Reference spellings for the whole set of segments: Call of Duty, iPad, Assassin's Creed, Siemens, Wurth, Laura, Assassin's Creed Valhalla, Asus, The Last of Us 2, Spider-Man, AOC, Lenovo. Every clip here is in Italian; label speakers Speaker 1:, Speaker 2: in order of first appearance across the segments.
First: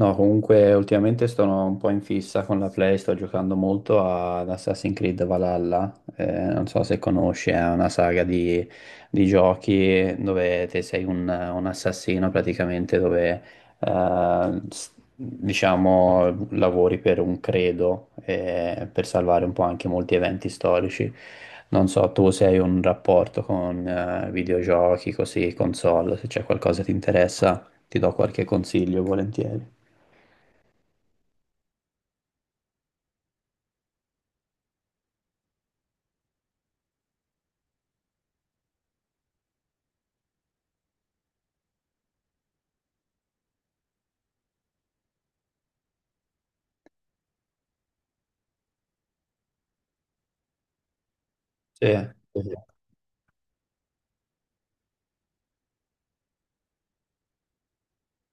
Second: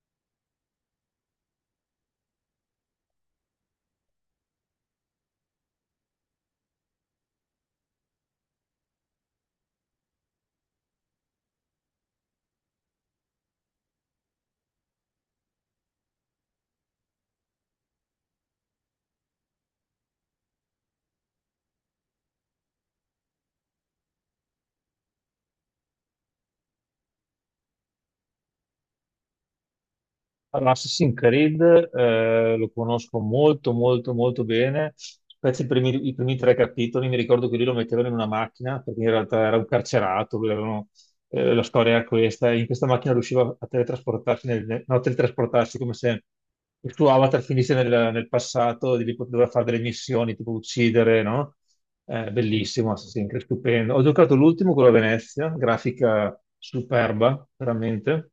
Speaker 1: No, comunque ultimamente sono un po' in fissa con la Play, sto giocando molto ad Assassin's Creed Valhalla, non so se conosci, è una saga di giochi dove te sei un assassino praticamente, dove diciamo lavori per un credo per salvare un po' anche molti eventi storici. Non so, tu se hai un rapporto con videogiochi, così, console, se c'è qualcosa che ti interessa, ti do qualche consiglio volentieri.
Speaker 2: Allora, Assassin's Creed lo conosco molto molto molto bene, specie i primi tre capitoli. Mi ricordo che lui lo mettevano in una macchina perché in realtà era un carcerato, la storia era questa, e in questa macchina riusciva a teletrasportarsi, nel, no, a teletrasportarsi come se il suo avatar finisse nel passato, e di lì doveva fare delle missioni tipo uccidere, no?
Speaker 1: Sì,
Speaker 2: Eh,
Speaker 1: sì, sì.
Speaker 2: bellissimo, Assassin's Creed, stupendo. Ho giocato l'ultimo, quello a Venezia, grafica superba, veramente.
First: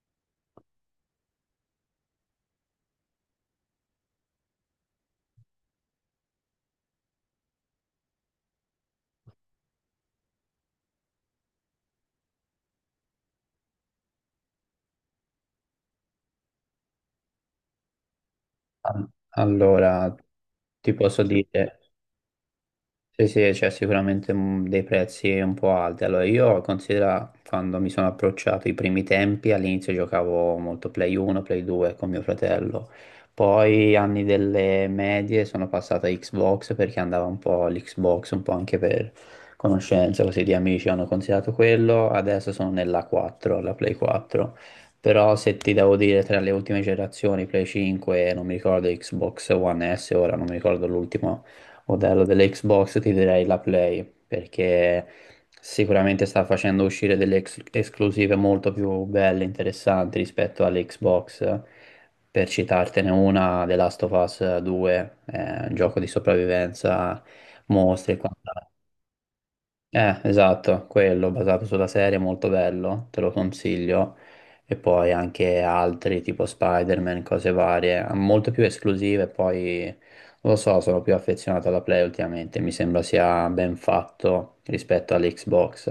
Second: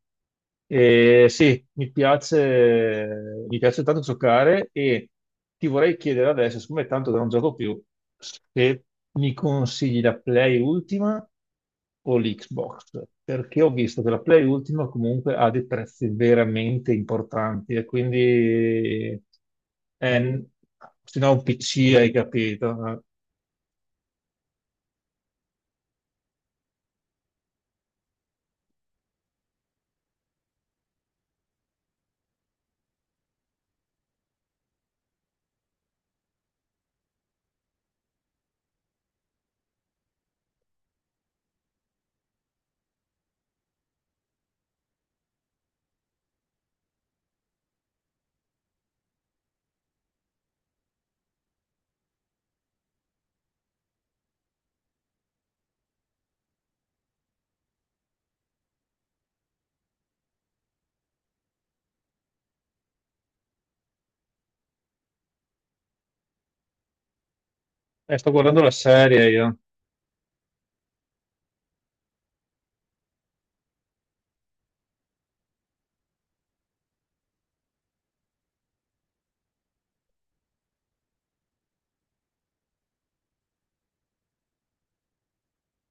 Speaker 2: E sì, mi piace tanto giocare, e ti vorrei chiedere adesso, siccome è tanto che non gioco più, se mi consigli la Play Ultima o l'Xbox, perché ho visto che la Play Ultima comunque ha dei prezzi veramente importanti e quindi
Speaker 1: Allora,
Speaker 2: eh,
Speaker 1: ti
Speaker 2: se
Speaker 1: posso
Speaker 2: no un
Speaker 1: dire,
Speaker 2: PC, hai capito. eh.
Speaker 1: sì, sì, c'è sicuramente dei prezzi un po' alti. Allora, io considero quando mi sono approcciato i primi tempi, all'inizio giocavo molto Play 1, Play 2 con mio fratello. Poi anni delle medie sono passato a Xbox perché andava un po' l'Xbox, un po' anche per conoscenza, così di amici hanno considerato quello. Adesso sono nella 4, la Play 4. Però se ti devo dire tra le ultime generazioni, Play 5, non mi ricordo Xbox One S, ora non mi ricordo l'ultimo modello dell'Xbox, ti direi la Play, perché sicuramente sta facendo uscire delle esclusive molto più belle, interessanti rispetto all'Xbox. Per citartene una, The Last of Us 2, è un gioco di sopravvivenza, mostri e
Speaker 2: Eh, sto guardando
Speaker 1: quant'altro.
Speaker 2: la serie io.
Speaker 1: Esatto, quello basato sulla serie, è molto bello, te lo consiglio. E poi anche altri tipo Spider-Man, cose varie, molto più esclusive. Poi non lo so, sono più affezionato alla Play ultimamente. Mi sembra sia ben fatto rispetto all'Xbox.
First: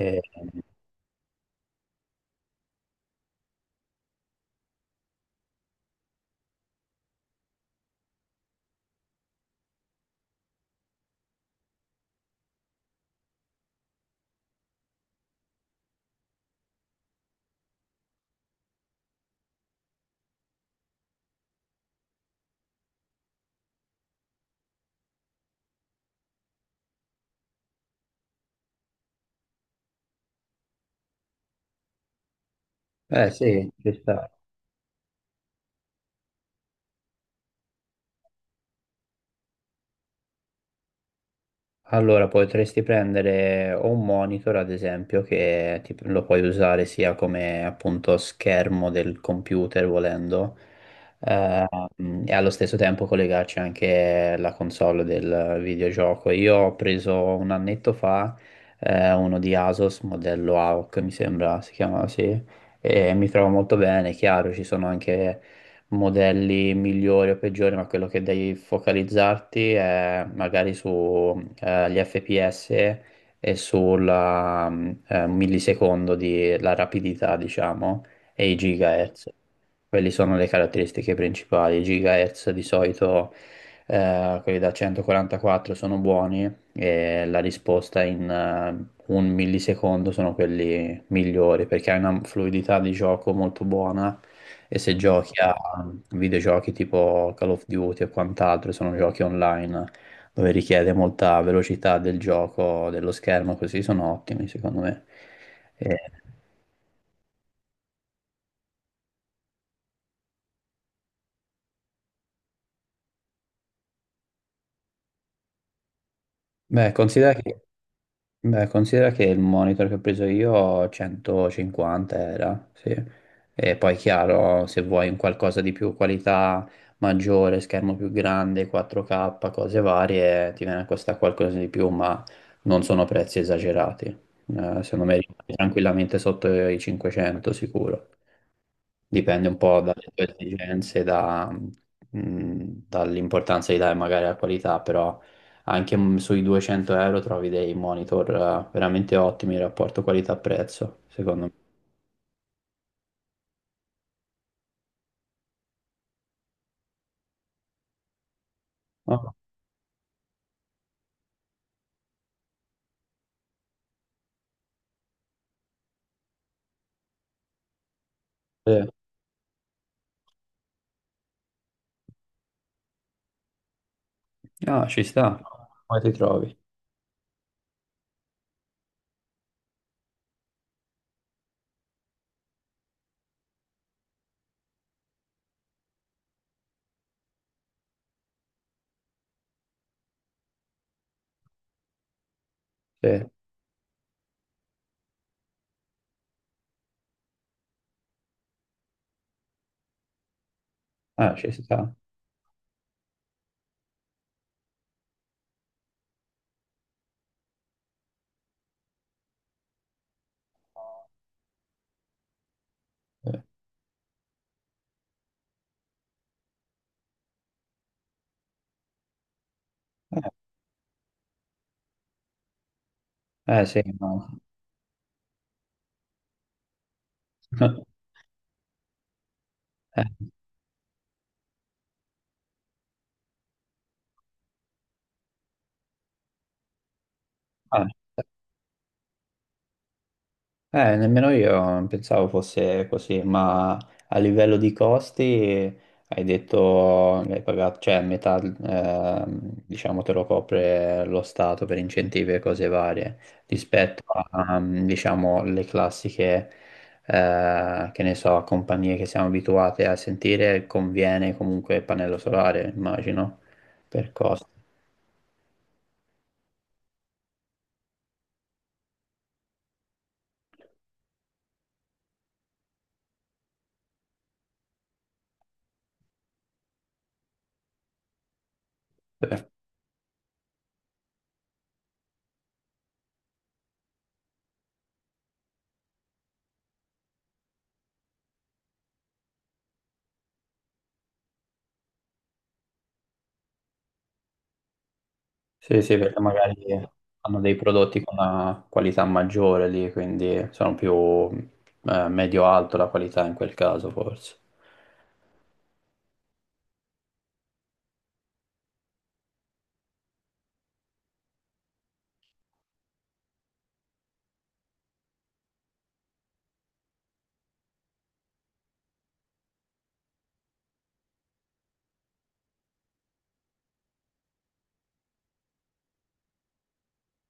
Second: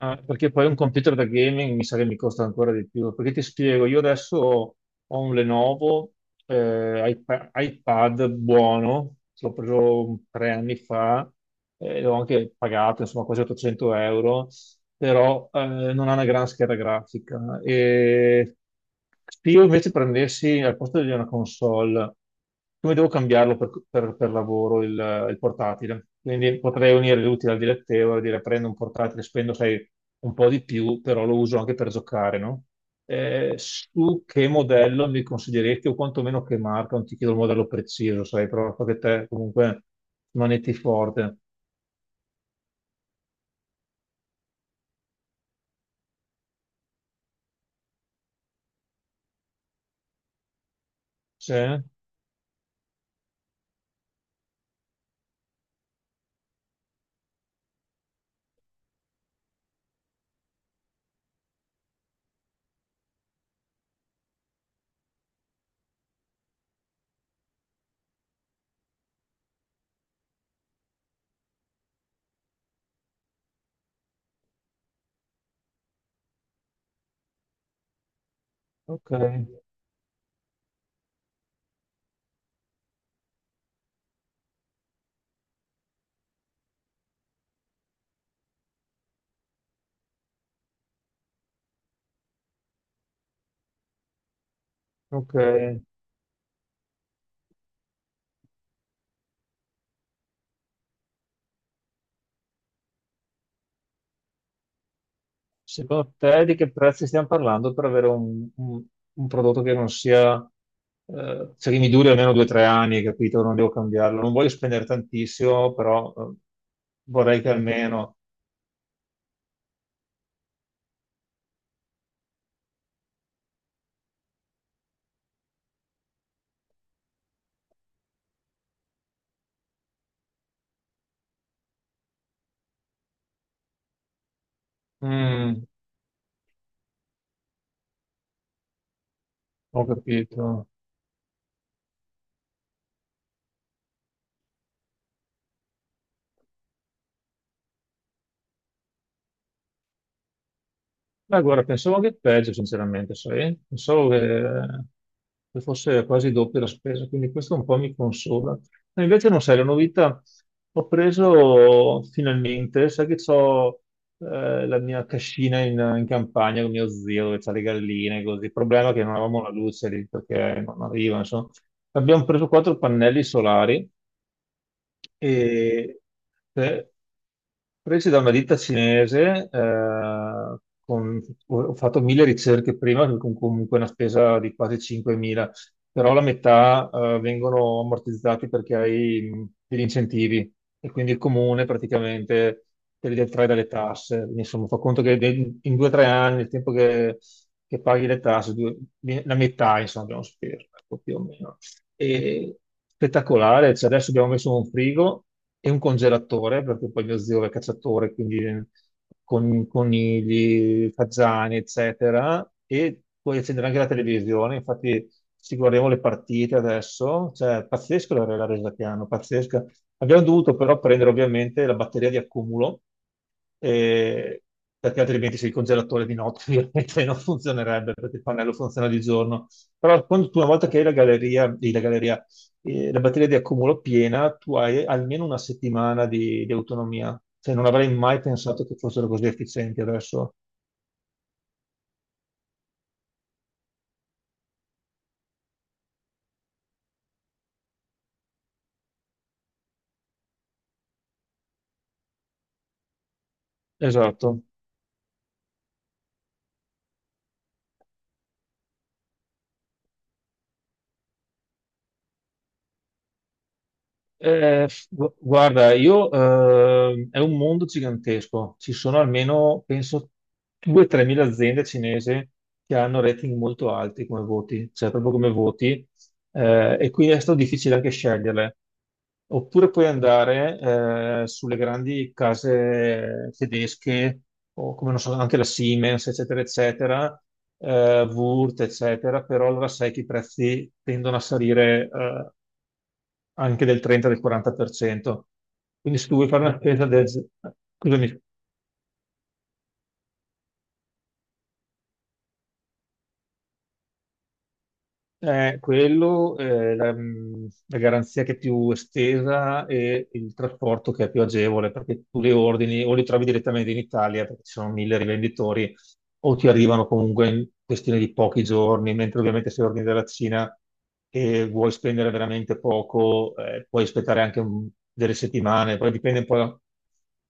Speaker 2: Ah, perché poi un computer da gaming mi sa che mi costa ancora di più. Perché ti spiego, io adesso ho un Lenovo iPad buono, l'ho preso 3 anni fa, e l'ho anche pagato, insomma, quasi 800 euro. Però non ha una gran scheda grafica. E se io invece prendessi al posto di una console, come devo cambiarlo per lavoro il portatile? Quindi potrei unire l'utile al dilettevole, dire: prendo un portatile, spendo, sai, un po' di più, però lo uso anche per giocare, no?
Speaker 1: eh sì, ci
Speaker 2: Su
Speaker 1: sta.
Speaker 2: che modello mi consiglieresti o quantomeno che marca? Non ti chiedo il modello preciso, sai, però so che te comunque manetti forte.
Speaker 1: Allora, potresti prendere o un monitor, ad esempio, che lo puoi usare sia come appunto schermo del computer volendo, eh,
Speaker 2: Sì?
Speaker 1: e allo stesso tempo collegarci anche la console del videogioco. Io ho preso un annetto fa, uno di Asus, modello AOC, mi sembra si chiama, sì, e mi trovo molto bene, chiaro, ci sono anche modelli migliori o peggiori, ma quello che devi focalizzarti è magari sugli FPS e sul millisecondo di la rapidità, diciamo, e i
Speaker 2: Ok,
Speaker 1: gigahertz. Quelle sono le caratteristiche principali. I gigahertz di solito, quelli da 144 sono buoni e la risposta in un millisecondo sono quelli migliori perché hai una fluidità di gioco molto buona e se
Speaker 2: ok.
Speaker 1: giochi a videogiochi tipo Call of Duty o quant'altro, sono giochi online dove richiede molta velocità del gioco, dello schermo, così sono ottimi secondo me. E-
Speaker 2: Secondo te di che prezzi stiamo parlando per avere un prodotto che non sia, cioè che mi duri almeno 2 o 3 anni, capito? Non devo cambiarlo. Non voglio spendere tantissimo, però
Speaker 1: beh, considera
Speaker 2: vorrei che
Speaker 1: che
Speaker 2: almeno...
Speaker 1: beh, considera che il monitor che ho preso io 150 era, sì. E poi chiaro, se vuoi un qualcosa di più, qualità maggiore, schermo più grande, 4K, cose varie, ti viene a costare qualcosa di più, ma non sono prezzi esagerati. Secondo me rimani
Speaker 2: Mm,
Speaker 1: tranquillamente sotto i 500 sicuro. Dipende un po
Speaker 2: ho
Speaker 1: dalle tue
Speaker 2: capito.
Speaker 1: esigenze, dall'importanza di dare magari alla qualità, però anche sui 200 € trovi dei monitor veramente ottimi in rapporto qualità-prezzo,
Speaker 2: Beh,
Speaker 1: secondo me.
Speaker 2: guarda, pensavo che peggio, sinceramente, sai? Pensavo che fosse quasi doppia la spesa, quindi questo un po' mi consola. Ma invece
Speaker 1: Oh,
Speaker 2: non sai, la novità: ho preso finalmente, sai che ho la mia cascina in campagna con mio zio, dove c'ha le galline, così. Il
Speaker 1: sì.
Speaker 2: problema è che non avevamo la luce lì, perché non arriva, insomma. Abbiamo preso quattro pannelli solari,
Speaker 1: Ah, ci sta. Come
Speaker 2: e
Speaker 1: ti trovi?
Speaker 2: eh, presi da una ditta cinese, con- ho fatto mille ricerche prima, che con comunque una spesa di quasi 5.000, però la metà vengono ammortizzati perché hai degli incentivi, e quindi il comune praticamente te li
Speaker 1: Sì.
Speaker 2: detrae dalle tasse. Quindi, insomma, fa conto che in 2 o 3 anni, il tempo che paghi le tasse, la metà, insomma, abbiamo speso, ecco, più o
Speaker 1: Ah, ci
Speaker 2: meno.
Speaker 1: sta.
Speaker 2: E spettacolare, cioè, adesso abbiamo messo un frigo e un congelatore, perché poi mio zio è cacciatore, quindi con conigli, fagiani, eccetera, e
Speaker 1: Sì.
Speaker 2: puoi accendere anche la televisione. Infatti ci guardiamo le partite adesso, cioè pazzesco la resa che hanno, pazzesca.
Speaker 1: Eh,
Speaker 2: Abbiamo dovuto però prendere ovviamente la batteria di accumulo,
Speaker 1: sì, ma...
Speaker 2: eh, perché altrimenti se il congelatore di notte ovviamente non funzionerebbe, perché il pannello funziona di giorno. Però
Speaker 1: Eh,
Speaker 2: quando tu, una volta che hai la galleria, la galleria, la batteria di accumulo piena, tu hai almeno una settimana di autonomia. Cioè, non
Speaker 1: ah.
Speaker 2: avrei mai pensato che fossero così efficienti adesso.
Speaker 1: Nemmeno io non pensavo fosse così, ma a livello di costi hai detto che hai pagato, cioè metà, diciamo, te lo copre lo Stato per incentivi e cose varie, rispetto
Speaker 2: Esatto.
Speaker 1: a, diciamo, le classiche, che ne so, compagnie che siamo abituate a sentire, conviene comunque il pannello solare, immagino, per costi.
Speaker 2: Guarda, è un mondo gigantesco. Ci sono almeno, penso, 2-3 mila aziende cinesi che hanno rating molto alti come voti, cioè proprio come voti, e quindi è stato difficile anche sceglierle. Oppure puoi andare sulle grandi case tedesche, o, come non so, anche la Siemens, eccetera, eccetera, Wurth, eccetera, però allora sai che i prezzi tendono a salire anche del 30-40%.
Speaker 1: Sì, sì,
Speaker 2: Quindi se tu
Speaker 1: perché
Speaker 2: vuoi fare
Speaker 1: magari
Speaker 2: una spesa del...
Speaker 1: hanno dei prodotti con
Speaker 2: Scusami.
Speaker 1: una qualità maggiore lì, quindi sono più medio-alto la qualità in quel caso, forse.
Speaker 2: Quello, la garanzia che è più estesa e il trasporto che è più agevole, perché tu li ordini o li trovi direttamente in Italia, perché ci sono mille rivenditori, o ti arrivano comunque in questione di pochi giorni, mentre ovviamente se ordini dalla Cina e vuoi spendere veramente poco, puoi aspettare anche delle settimane, poi dipende un po'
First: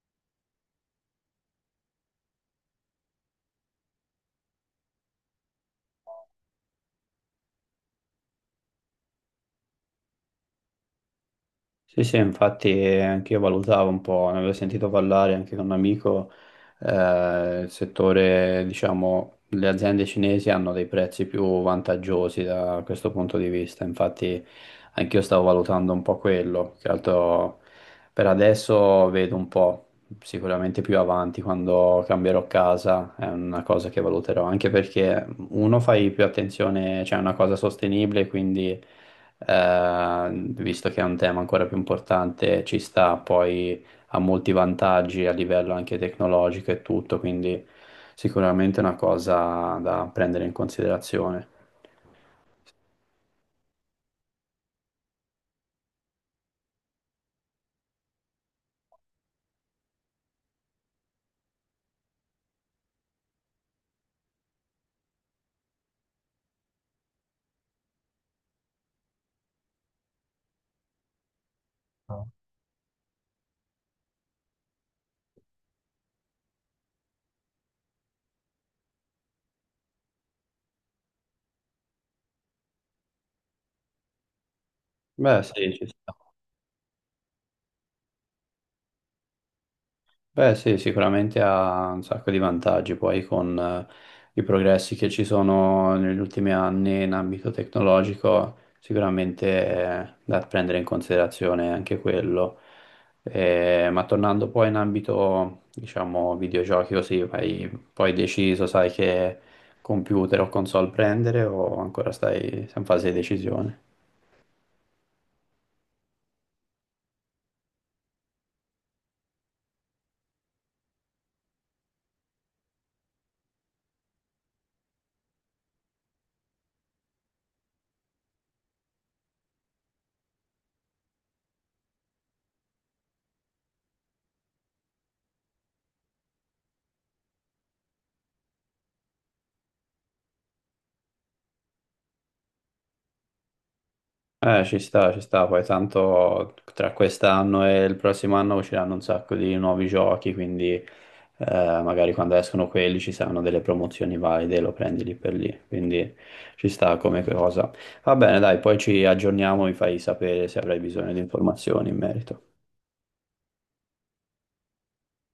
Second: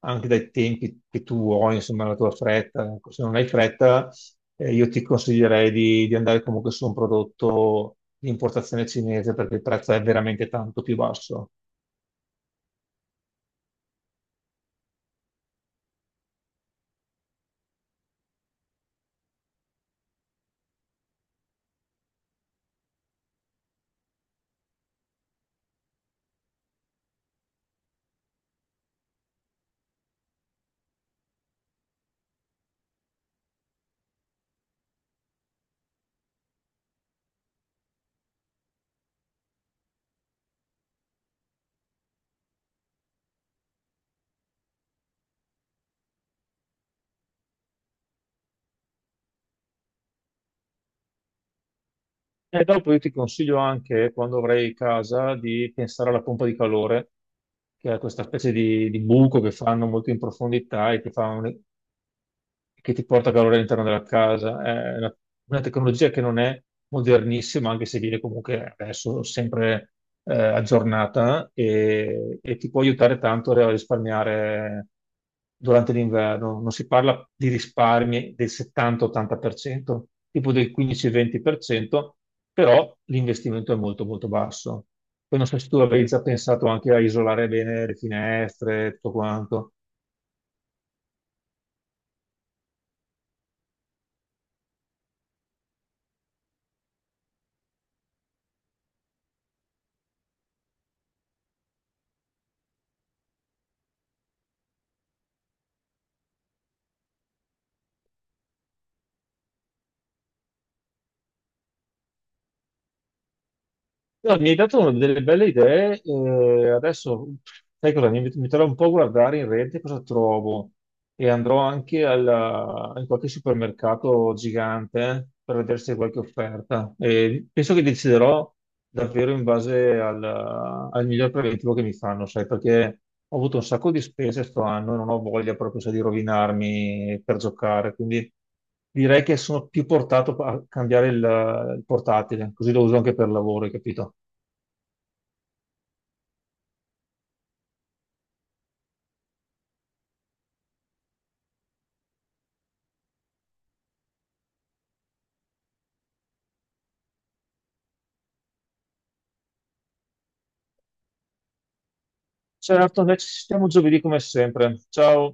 Speaker 2: anche dai tempi che tu vuoi, insomma, la tua fretta. Ecco, se non hai fretta, io ti consiglierei di andare comunque su un prodotto di importazione cinese, perché il prezzo è veramente tanto più basso.
Speaker 1: Sì, sì, infatti anche io valutavo un po', ne avevo sentito parlare anche con un amico, il settore, diciamo, le aziende cinesi hanno dei prezzi più vantaggiosi da questo punto di vista, infatti anche io stavo valutando un po' quello, che altro per adesso vedo un po', sicuramente più avanti quando cambierò casa è una cosa che valuterò, anche perché uno fai più attenzione, cioè è una cosa sostenibile, quindi visto che è un tema ancora più importante, ci sta, poi ha molti vantaggi a livello anche tecnologico e tutto, quindi sicuramente è una cosa da prendere in considerazione.
Speaker 2: E dopo io ti consiglio anche, quando avrai casa, di pensare alla pompa di calore, che è questa specie di buco che fanno molto in profondità e che ti porta calore all'interno della casa. È una tecnologia che non è modernissima, anche se viene comunque adesso sempre aggiornata, e ti può aiutare tanto a risparmiare durante l'inverno. Non si parla di risparmi del 70-80%, tipo del 15-20%, però l'investimento è molto molto basso. Poi
Speaker 1: Beh,
Speaker 2: non so se
Speaker 1: sì,
Speaker 2: tu
Speaker 1: ci
Speaker 2: avevi
Speaker 1: sta.
Speaker 2: già pensato anche a isolare bene le finestre e tutto quanto.
Speaker 1: Beh, sì, sicuramente ha un sacco di vantaggi poi con i progressi che ci sono negli ultimi anni in ambito tecnologico, sicuramente è da prendere in considerazione anche quello. Ma tornando poi in ambito, diciamo, videogiochi così, hai poi deciso, sai che computer o console prendere o ancora stai in fase di decisione?
Speaker 2: No, mi hai dato delle belle idee, adesso sai cosa? Mi metterò un po' a guardare in rete cosa trovo, e andrò anche in qualche supermercato gigante per vedere se c'è qualche offerta. E penso che deciderò davvero in base al miglior preventivo che mi fanno, sai, perché ho avuto un sacco di spese sto anno e non ho voglia, proprio sai, di rovinarmi per giocare, quindi direi che sono più portato a cambiare il portatile, così lo uso anche per lavoro, hai capito?
Speaker 1: Ci sta, poi tanto tra quest'anno e il prossimo anno usciranno un sacco di nuovi giochi, quindi magari quando escono quelli ci saranno delle promozioni valide, lo prendi lì per lì, quindi ci sta come cosa. Va bene, dai, poi ci aggiorniamo, mi fai sapere se avrai bisogno di informazioni in merito.
Speaker 2: Certo, noi ci sentiamo giovedì come sempre. Ciao.